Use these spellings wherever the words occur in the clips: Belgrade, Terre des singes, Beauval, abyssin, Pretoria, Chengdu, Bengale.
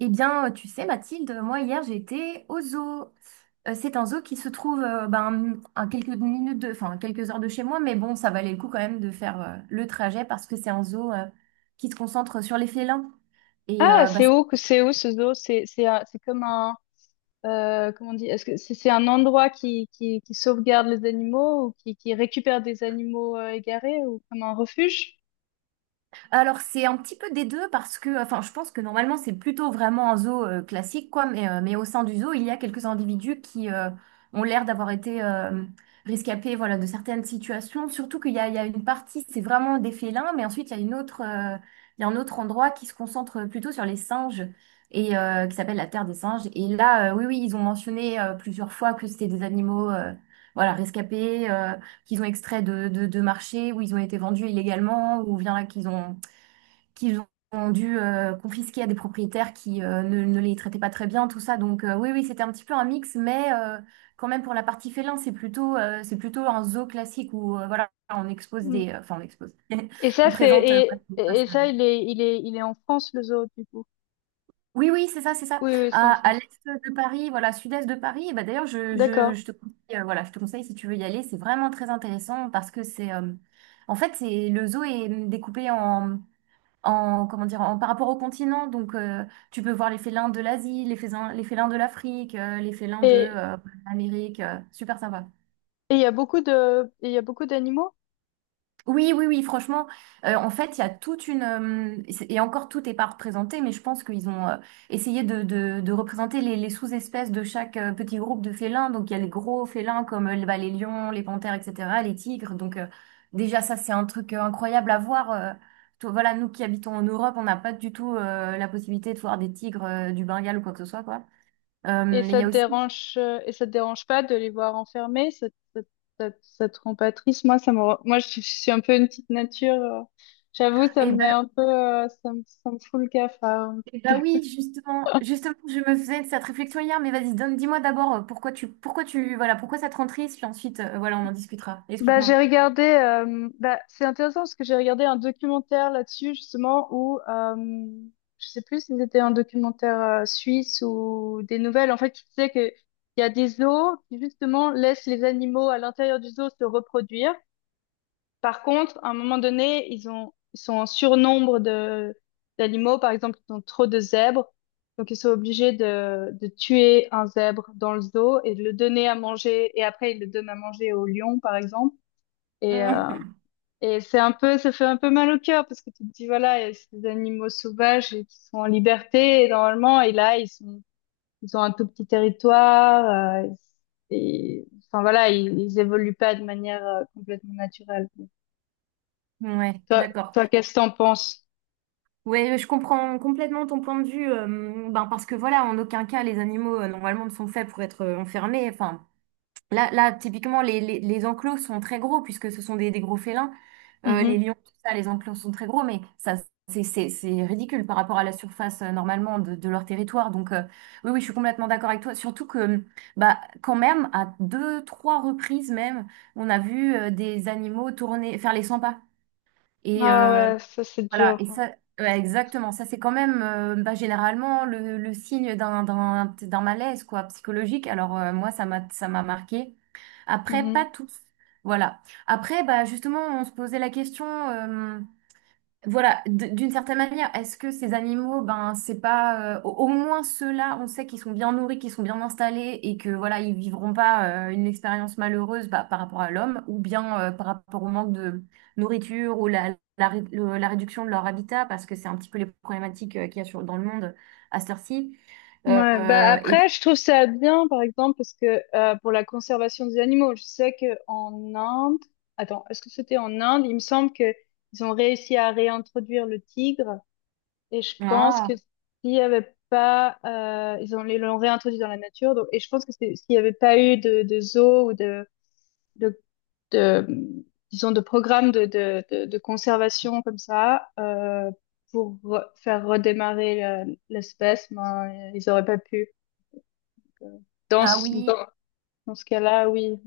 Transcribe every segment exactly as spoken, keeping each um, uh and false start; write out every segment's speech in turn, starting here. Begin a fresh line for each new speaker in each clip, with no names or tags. Eh bien, euh, tu sais, Mathilde, moi hier j'étais au zoo. Euh, C'est un zoo qui se trouve euh, ben, à quelques minutes de, enfin, à quelques heures de chez moi, mais bon, ça valait le coup quand même de faire euh, le trajet parce que c'est un zoo euh, qui se concentre sur les félins. Et
Ah,
euh, bah,
c'est où, que- c'est où ce zoo? C'est, c'est, un- c'est comme un, euh, comment on dit, est-ce que c'est c'est un endroit qui, qui, qui sauvegarde les animaux ou qui, qui récupère des animaux euh, égarés ou comme un refuge?
Alors c'est un petit peu des deux parce que, enfin, je pense que normalement c'est plutôt vraiment un zoo euh, classique, quoi. Mais, euh, mais au sein du zoo, il y a quelques individus qui euh, ont l'air d'avoir été euh, rescapés, voilà, de certaines situations. Surtout qu'il y a, il y a une partie, c'est vraiment des félins, mais ensuite il y a une autre, euh, il y a un autre endroit qui se concentre plutôt sur les singes et euh, qui s'appelle la Terre des singes. Et là, euh, oui, oui, ils ont mentionné euh, plusieurs fois que c'était des animaux, euh, voilà, rescapés. Euh, qu'ils ont extrait de, de, de marché, où ils ont été vendus illégalement, ou bien là qu'ils ont qu'ils ont dû euh, confisquer à des propriétaires qui euh, ne, ne les traitaient pas très bien, tout ça. Donc euh, oui, oui, c'était un petit peu un mix, mais euh, quand même pour la partie félin, c'est plutôt, euh, c'est plutôt un zoo classique où euh, voilà, on expose
Mm.
des... euh, Enfin, on expose.
Et
On
ça, c'est,
présente... euh,
et,
quoi, c'est pas
et
ça.
ça, il est, il est, il est en France, le zoo, du coup.
Oui, oui, c'est ça, c'est ça.
Oui, oui, c'est
À,
en
à
France.
l'est de Paris, voilà, sud-est de Paris, et bah, d'ailleurs, je, je,
D'accord.
je te conseille, euh, voilà, je te conseille si tu veux y aller, c'est vraiment très intéressant parce que c'est... euh, en fait, c'est le zoo est découpé en en, comment dire, en, par rapport au continent. Donc, euh, tu peux voir les félins de l'Asie, les félins, les félins de l'Afrique, euh, les félins de
Et,
euh, l'Amérique. Euh, super sympa.
et il y a beaucoup de, et il y a beaucoup d'animaux?
Oui, oui, oui, franchement, euh, en fait, il y a toute une... euh, et encore, tout n'est pas représenté, mais je pense qu'ils ont euh, essayé de, de- de représenter les, les sous-espèces de chaque euh, petit groupe de félins. Donc, il y a les gros félins comme euh, bah, les lions, les panthères, et cetera, les tigres. Donc, euh, déjà, ça, c'est un truc euh, incroyable à voir. euh. Toi, voilà, nous qui habitons en Europe, on n'a pas du tout euh, la possibilité de voir des tigres euh, du Bengale ou quoi que ce soit, quoi. Euh,
Et
mais il
ça
y
te
a aussi...
dérange, euh, et ça te dérange pas de les voir enfermés? Ça, te- ça, te- ça, te ça te rend pas triste? Moi, ça me, rend- moi, je, suis je suis un peu une petite nature. euh, J'avoue, ça me met un peu, euh, ça me, ça me fout le cafard.
Bah oui, justement, justement, je me faisais cette réflexion hier, mais vas-y, donne, dis-moi d'abord euh, pourquoi tu, pourquoi tu, voilà, pourquoi ça te rend triste, puis ensuite, euh, voilà, on en discutera.
Bah,
Explique-moi.
j'ai regardé, euh, bah, c'est intéressant parce que j'ai regardé un documentaire là-dessus, justement, où, euh, je sais plus si c'était un documentaire euh, suisse ou des nouvelles, en fait, qui disait que il y a des zoos qui, justement, laissent les animaux à l'intérieur du zoo se reproduire. Par contre, à un moment donné, ils ont, ils sont en surnombre de, d'animaux. Par exemple, ils ont trop de zèbres. Donc, ils sont obligés de, de tuer un zèbre dans le zoo et de le donner à manger. Et après, ils le donnent à manger au lion, par exemple. Et, euh,
Mm.
et c'est un peu, ça fait un peu mal au cœur parce que tu te dis, voilà, il y a ces animaux sauvages et qui sont en liberté et normalement, et là, ils sont, ils ont un tout petit territoire. euh, et, enfin, voilà, ils, ils évoluent pas de manière euh, complètement naturelle.
Ouais,
Toi,
d'accord.
toi, qu'est-ce que t'en penses?
Ouais, je comprends complètement ton point de vue. Euh, ben parce que voilà, en aucun cas, les animaux euh, normalement ne sont faits pour être euh, enfermés. Enfin, là, là, typiquement, les, les, les enclos sont très gros puisque ce sont des, des gros félins. Euh, les
Mhm.
lions, tout ça, les enclos sont très gros, mais ça, c'est c'est- c'est ridicule par rapport à la surface euh, normalement de, de leur territoire. Donc, euh, oui, oui, je suis complètement d'accord avec toi. Surtout que, bah, quand même, à deux, trois reprises même, on a vu euh, des animaux tourner, faire les cent pas. Et
Ah
euh,
ouais, ça c'est
voilà,
dur.
et ça, ouais, exactement, ça, c'est quand même euh, bah, généralement le, le signe d'un d'un- d'un malaise quoi, psychologique. Alors, euh, moi, ça m'a ça m'a marqué. Après,
Mhm.
pas toutes. Voilà. Après, bah, justement, on se posait la question, euh, voilà, d- d'une certaine manière, est-ce que ces animaux, ben, c'est pas, euh, au au moins ceux-là, on sait qu'ils sont bien nourris, qu'ils sont bien installés et que, voilà, ils vivront pas, euh, une expérience malheureuse, bah, par rapport à l'homme ou bien, euh, par rapport au manque de nourriture ou la, la, ré- le- la réduction de leur habitat parce que c'est un petit peu les problématiques, euh, qu'il y a sur, dans le monde à cette heure-ci.
Ouais, bah
Euh,
après
et,
je trouve ça bien par exemple parce que euh, pour la conservation des animaux, je sais que en Inde, attends, est-ce que c'était en Inde? Il me semble que ils ont réussi à réintroduire le tigre et je pense
ah,
que s'il y avait pas, euh, ils ont ils l'ont réintroduit dans la nature donc et je pense que c'est- s'il y avait pas eu de, de zoo ou de de de, disons, de programmes de, de, de, de conservation comme ça, euh, pour re- faire redémarrer le- l'espèce, ben, ils auraient pas pu. Donc, euh, Dans
ah
ce,
oui.
dans, dans ce cas-là, oui.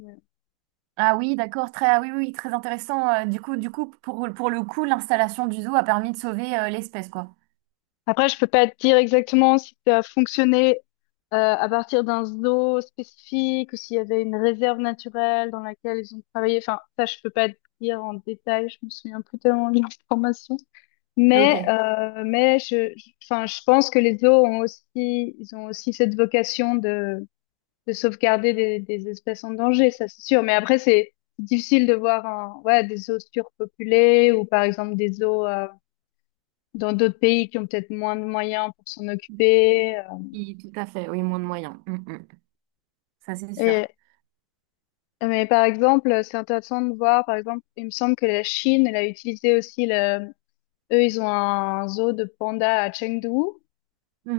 Ah oui, d'accord, très, ah oui, oui, très intéressant. Euh, du coup, du coup, pour, pour le coup, l'installation du zoo a permis de sauver euh, l'espèce, quoi.
Après, je peux pas te dire exactement si ça a fonctionné euh, à partir d'un zoo spécifique ou s'il y avait une réserve naturelle dans laquelle ils ont travaillé. Enfin, ça, je peux pas te dire en détail. Je me souviens plus tellement de l'information. Mais,
Ok,
euh, mais je, je- enfin, je pense que les zoos ont aussi, ils ont aussi cette vocation de, de sauvegarder des, des espèces en danger, ça c'est sûr. Mais après, c'est difficile de voir un, ouais, des zoos surpopulés ou par exemple des zoos euh, dans d'autres pays qui ont peut-être moins de moyens pour s'en occuper. euh.
oui, tout à fait, oui, moins de moyens. Mm, mm. Ça, c'est sûr.
Et, mais par exemple, c'est intéressant de voir, par exemple, il me semble que la Chine, elle a utilisé aussi le, eux, ils ont un zoo de pandas à Chengdu.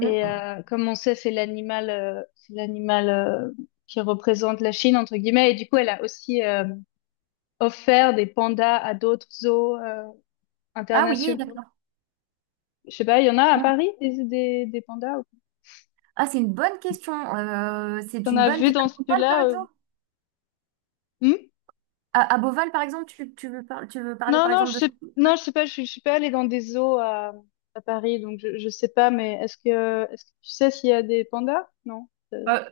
Et euh, comme on sait, c'est l'animal, euh, c'est l'animal euh, qui représente la Chine entre guillemets. Et du coup, elle a aussi euh, offert des pandas à d'autres zoos euh,
Ah oui,
internationaux.
d'accord.
Je sais pas, il y en a à
Mm.
Paris des des, des pandas. Ou pas
Ah, c'est une bonne question. Euh, c'est
T'en
une
as
bonne
vu
question. À
dans
Beauval, par
celui-là? euh,
exemple?
hmm
À, à Beauval, par exemple, tu, tu veux par- tu veux parler,
Non,
par
non,
exemple,
je
de...
sais, non, je sais pas. Je, suis- je suis pas allée dans des zoos à, à Paris, donc je, je sais pas. Mais est-ce que est-ce que tu sais s'il y a des pandas? Non. Euh,
Euh,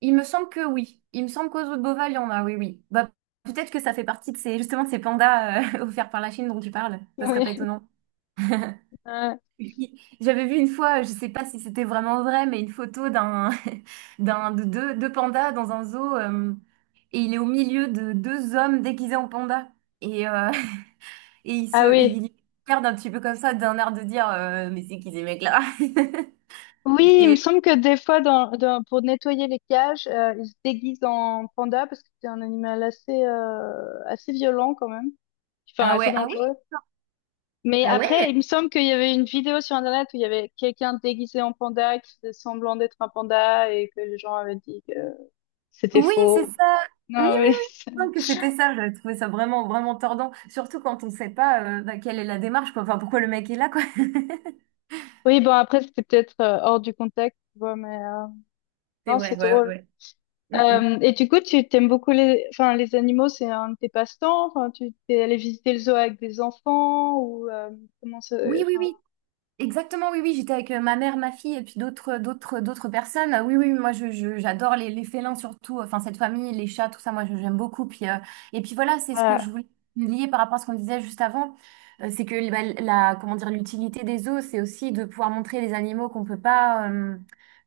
il me semble que oui. Il me semble qu'aux zoo de Beauval, il y en a, oui, oui. Bah, peut-être que ça fait partie de ces, justement, de ces pandas euh, offerts par la Chine dont tu parles. Ça serait pas
oui.
étonnant.
Ah
Oui. J'avais vu une fois, je sais pas si c'était vraiment vrai, mais une photo d'un, d'un, de deux, deux pandas dans un zoo, euh, et il est au milieu de deux hommes déguisés en panda. Et, euh, et il se,
ah
et
oui.
il regarde un petit peu comme ça, d'un air de dire, euh, mais c'est qui ces mecs-là?
Oui, il me
Et,
semble que des fois, dans, dans- pour nettoyer les cages, euh, ils se déguisent en panda parce que c'est un animal assez, euh, assez violent quand même, enfin
ah
assez
ouais, ah oui,
dangereux. Mais
ah
après,
ouais?
il me semble qu'il y avait une vidéo sur Internet où il y avait quelqu'un déguisé en panda qui faisait semblant d'être un panda et que les gens avaient dit que c'était
Oui, c'est
faux.
ça. Oui, oui,
Non, oui.
oui. Je pense
c'est-
que c'était ça, j'avais trouvé ça vraiment, vraiment tordant. Surtout quand on sait pas euh, bah, quelle est la démarche, quoi. Enfin, pourquoi le mec est là, quoi.
Oui, bon, après, c'était peut-être euh, hors du contexte, tu vois, mais euh,
C'est
non,
vrai,
c'est
ouais,
drôle.
ouais. Mm, mm.
Euh, et du coup, tu t'aimes beaucoup les, enfin, les animaux, c'est un de tes passe-temps. Enfin, tu t'es allé visiter le zoo avec des enfants ou euh, comment ça,
Oui, oui,
enfin,
oui. Exactement, oui, oui, j'étais avec euh, ma mère, ma fille et puis d'autres, d'autres, d'autres personnes. Euh, Oui, oui, moi, je, je- j'adore les, les félins surtout, enfin, cette famille, les chats, tout ça, moi, je- j'aime beaucoup. Puis, euh, et puis voilà, c'est ce que je
voilà.
voulais lier par rapport à ce qu'on disait juste avant. Euh, c'est que bah, la, comment dire, l'utilité des zoos, c'est aussi de pouvoir montrer les animaux qu'on peut pas, euh,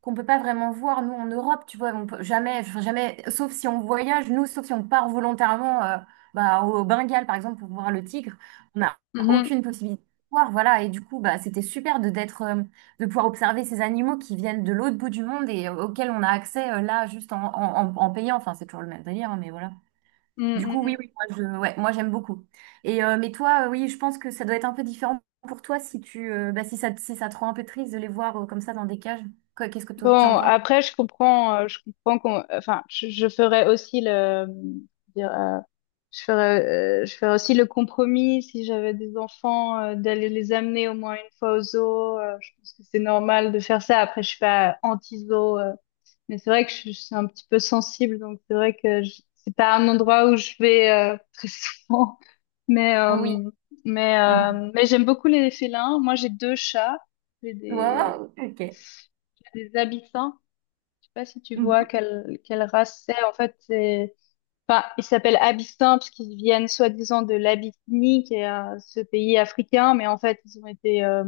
qu'on peut pas vraiment voir, nous, en Europe, tu vois, on peut jamais, enfin, jamais, sauf si on voyage, nous, sauf si on part volontairement, euh, bah, au Bengale, par exemple, pour voir le tigre. On a
Mhm,
aucune possibilité voir, voilà, et du coup, bah, c'était super de d'être, euh, de pouvoir observer ces animaux qui viennent de l'autre bout du monde et euh, auxquels on a accès euh, là juste en, en, en- en payant. Enfin, c'est toujours le même délire, hein, mais voilà.
mm,
Du coup,
mm,
oui,
mm.
oui, moi, je, ouais, moi j'aime beaucoup. Et euh, mais toi, euh, oui, je pense que ça doit être un peu différent pour toi si tu, euh, bah, si ça, si ça te rend un peu triste de les voir euh, comme ça dans des cages. Quoi, qu'est-ce que toi, tu en
Bon,
penses?
après, je comprends, euh, je comprends qu'on, enfin, je, je ferais aussi le, dire, euh, je ferais, euh, je ferais aussi le compromis si j'avais des enfants euh, d'aller les amener au moins une fois au zoo. Euh, je pense que c'est normal de faire ça. Après, je suis pas anti-zoo. euh, Mais c'est vrai que je, je suis un petit peu sensible, donc c'est vrai que je- c'est pas un endroit où je vais euh, très souvent. Mais
Oui.
euh, mais
Mhm.
euh, mais j'aime beaucoup les félins. Moi, j'ai deux chats, j'ai des
Wow, ok.
j'ai des abyssins. Je sais pas si tu vois
Mhm.
quelle quelle race c'est. En fait, c'est enfin ils s'appellent abyssins parce qu'ils viennent soi-disant de l'Abyssinie, qui est euh, ce pays africain, mais en fait ils ont été euh,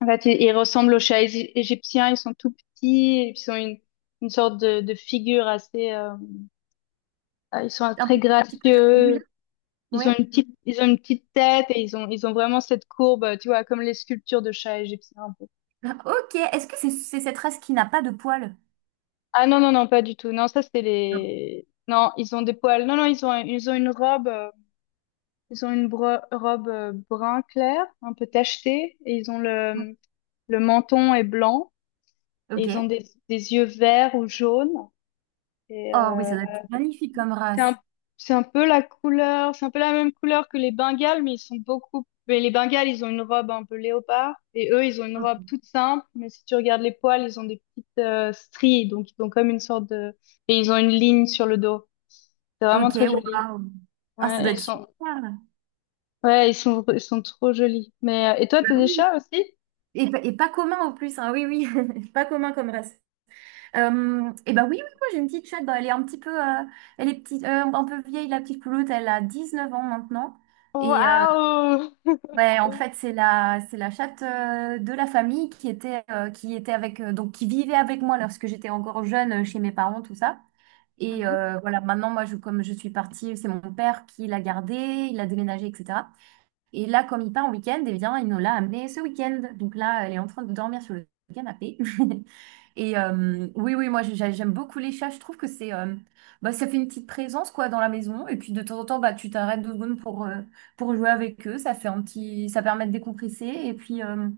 en fait, ils, ils ressemblent aux chats égy- égyptiens, ils sont tout petits, et ils ont une, une sorte de, de figure assez, euh, ah, ils sont
Un petit
très
un petit peu
gracieux,
triangulaire.
ils ont
Ouais.
une petite, ils ont une petite tête et ils ont, ils ont vraiment cette courbe, euh, tu vois, comme les sculptures de chats égyptiens un peu.
Ah, ok. Est-ce que c'est c'est cette race qui n'a pas de poils?
Ah non, non, non, pas du tout. Non, ça c'est
Non.
les, non, ils ont des poils. Non, non, ils ont, ils ont une robe, euh, ils ont une bro- robe euh, brun clair, un peu tachetée, et ils ont le, le menton est blanc, et ils ont
Ok.
des, des yeux verts ou jaunes, et,
Oh, oui,
euh,
ça doit être magnifique comme
C'est un,
race.
c'est un peu la couleur, c'est un peu la même couleur que les Bengales, mais ils sont beaucoup. Mais les Bengales, ils ont une robe un peu léopard, et eux, ils ont une robe toute simple. Mais si tu regardes les poils, ils ont des petites euh, stries, donc ils ont comme une sorte de, et ils ont une ligne sur le dos. C'est vraiment
Ok,
très joli.
waouh. Ah, ça
Ouais, et
doit
ils
être
sont,
super.
ouais, ils sont, ils sont trop jolis. Mais euh, et toi,
Bah
t'as des
oui.
chats aussi?
Et, pa- et pas commun en plus, hein. Oui, oui, pas commun comme race. Euh, et bah oui, oui, moi j'ai une petite chatte, bah, elle est un petit peu, euh, elle est petite, euh, un peu vieille, la petite pouloute, elle a dix-neuf ans maintenant. Et euh,
Waouh!
ouais, en fait, c'est la, c'est la chatte euh, de la famille qui était, euh, qui était avec, euh, donc qui vivait avec moi lorsque j'étais encore jeune euh, chez mes parents, tout ça. Et
Mhm.
euh, voilà, maintenant, moi, je, comme je suis partie, c'est mon père qui l'a gardée, il a déménagé, et cetera. Et là, comme il part en week-end, eh bien, il nous l'a amenée ce week-end. Donc là, elle est en train de dormir sur le canapé. Et euh, oui, oui, moi j'ai- j'aime beaucoup les chats. Je trouve que c'est, euh, bah, ça fait une petite présence quoi dans la maison. Et puis de temps en temps, bah tu t'arrêtes deux secondes pour euh, pour jouer avec eux. Ça fait un petit, ça permet de décompresser. Et puis euh,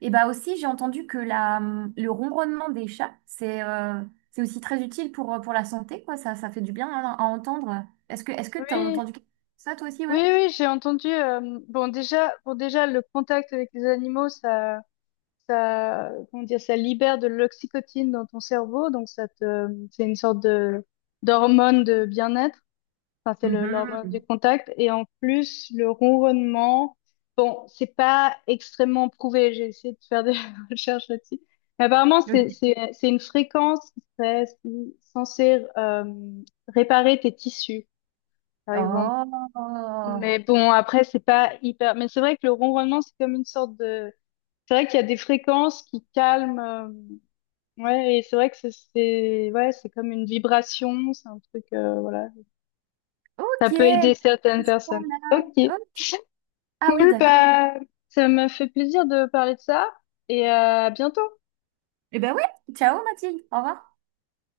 et bah aussi j'ai entendu que la le ronronnement des chats c'est euh, c'est aussi très utile pour euh, pour la santé quoi. Ça ça fait du bien hein, à entendre. Est-ce que est-ce que t'as
Oui,
entendu ça toi aussi
oui,
ouais?
oui, j'ai entendu. euh, bon, déjà, bon, déjà, le contact avec les animaux, ça. Ça, comment dire, ça libère de l'oxytocine dans ton cerveau, donc ça te, c'est une sorte de d'hormone de bien-être. Enfin, c'est le- l'hormone du
Mhm.
contact. Et en plus, le ronronnement, bon, c'est pas extrêmement prouvé. J'ai essayé de faire des recherches là-dessus. Mais apparemment, c'est
Ok.
c'est c'est une fréquence qui serait si, censée euh, réparer tes tissus, par exemple.
Oh
Mais bon, après, c'est pas hyper. Mais c'est vrai que le ronronnement, c'est comme une sorte de. C'est vrai qu'il y a des fréquences qui calment. euh, Ouais, et c'est vrai que c'est c'est- ouais, c'est comme une vibration, c'est un truc, euh, voilà. Ça
ok.
peut aider certaines
À ce
personnes. Ok.
point-là. Ok. Ah oui,
Cool,
d'accord.
bah, ça m'a fait plaisir de parler de ça et euh, à bientôt.
Eh ben ouais, ciao Mathilde, au revoir.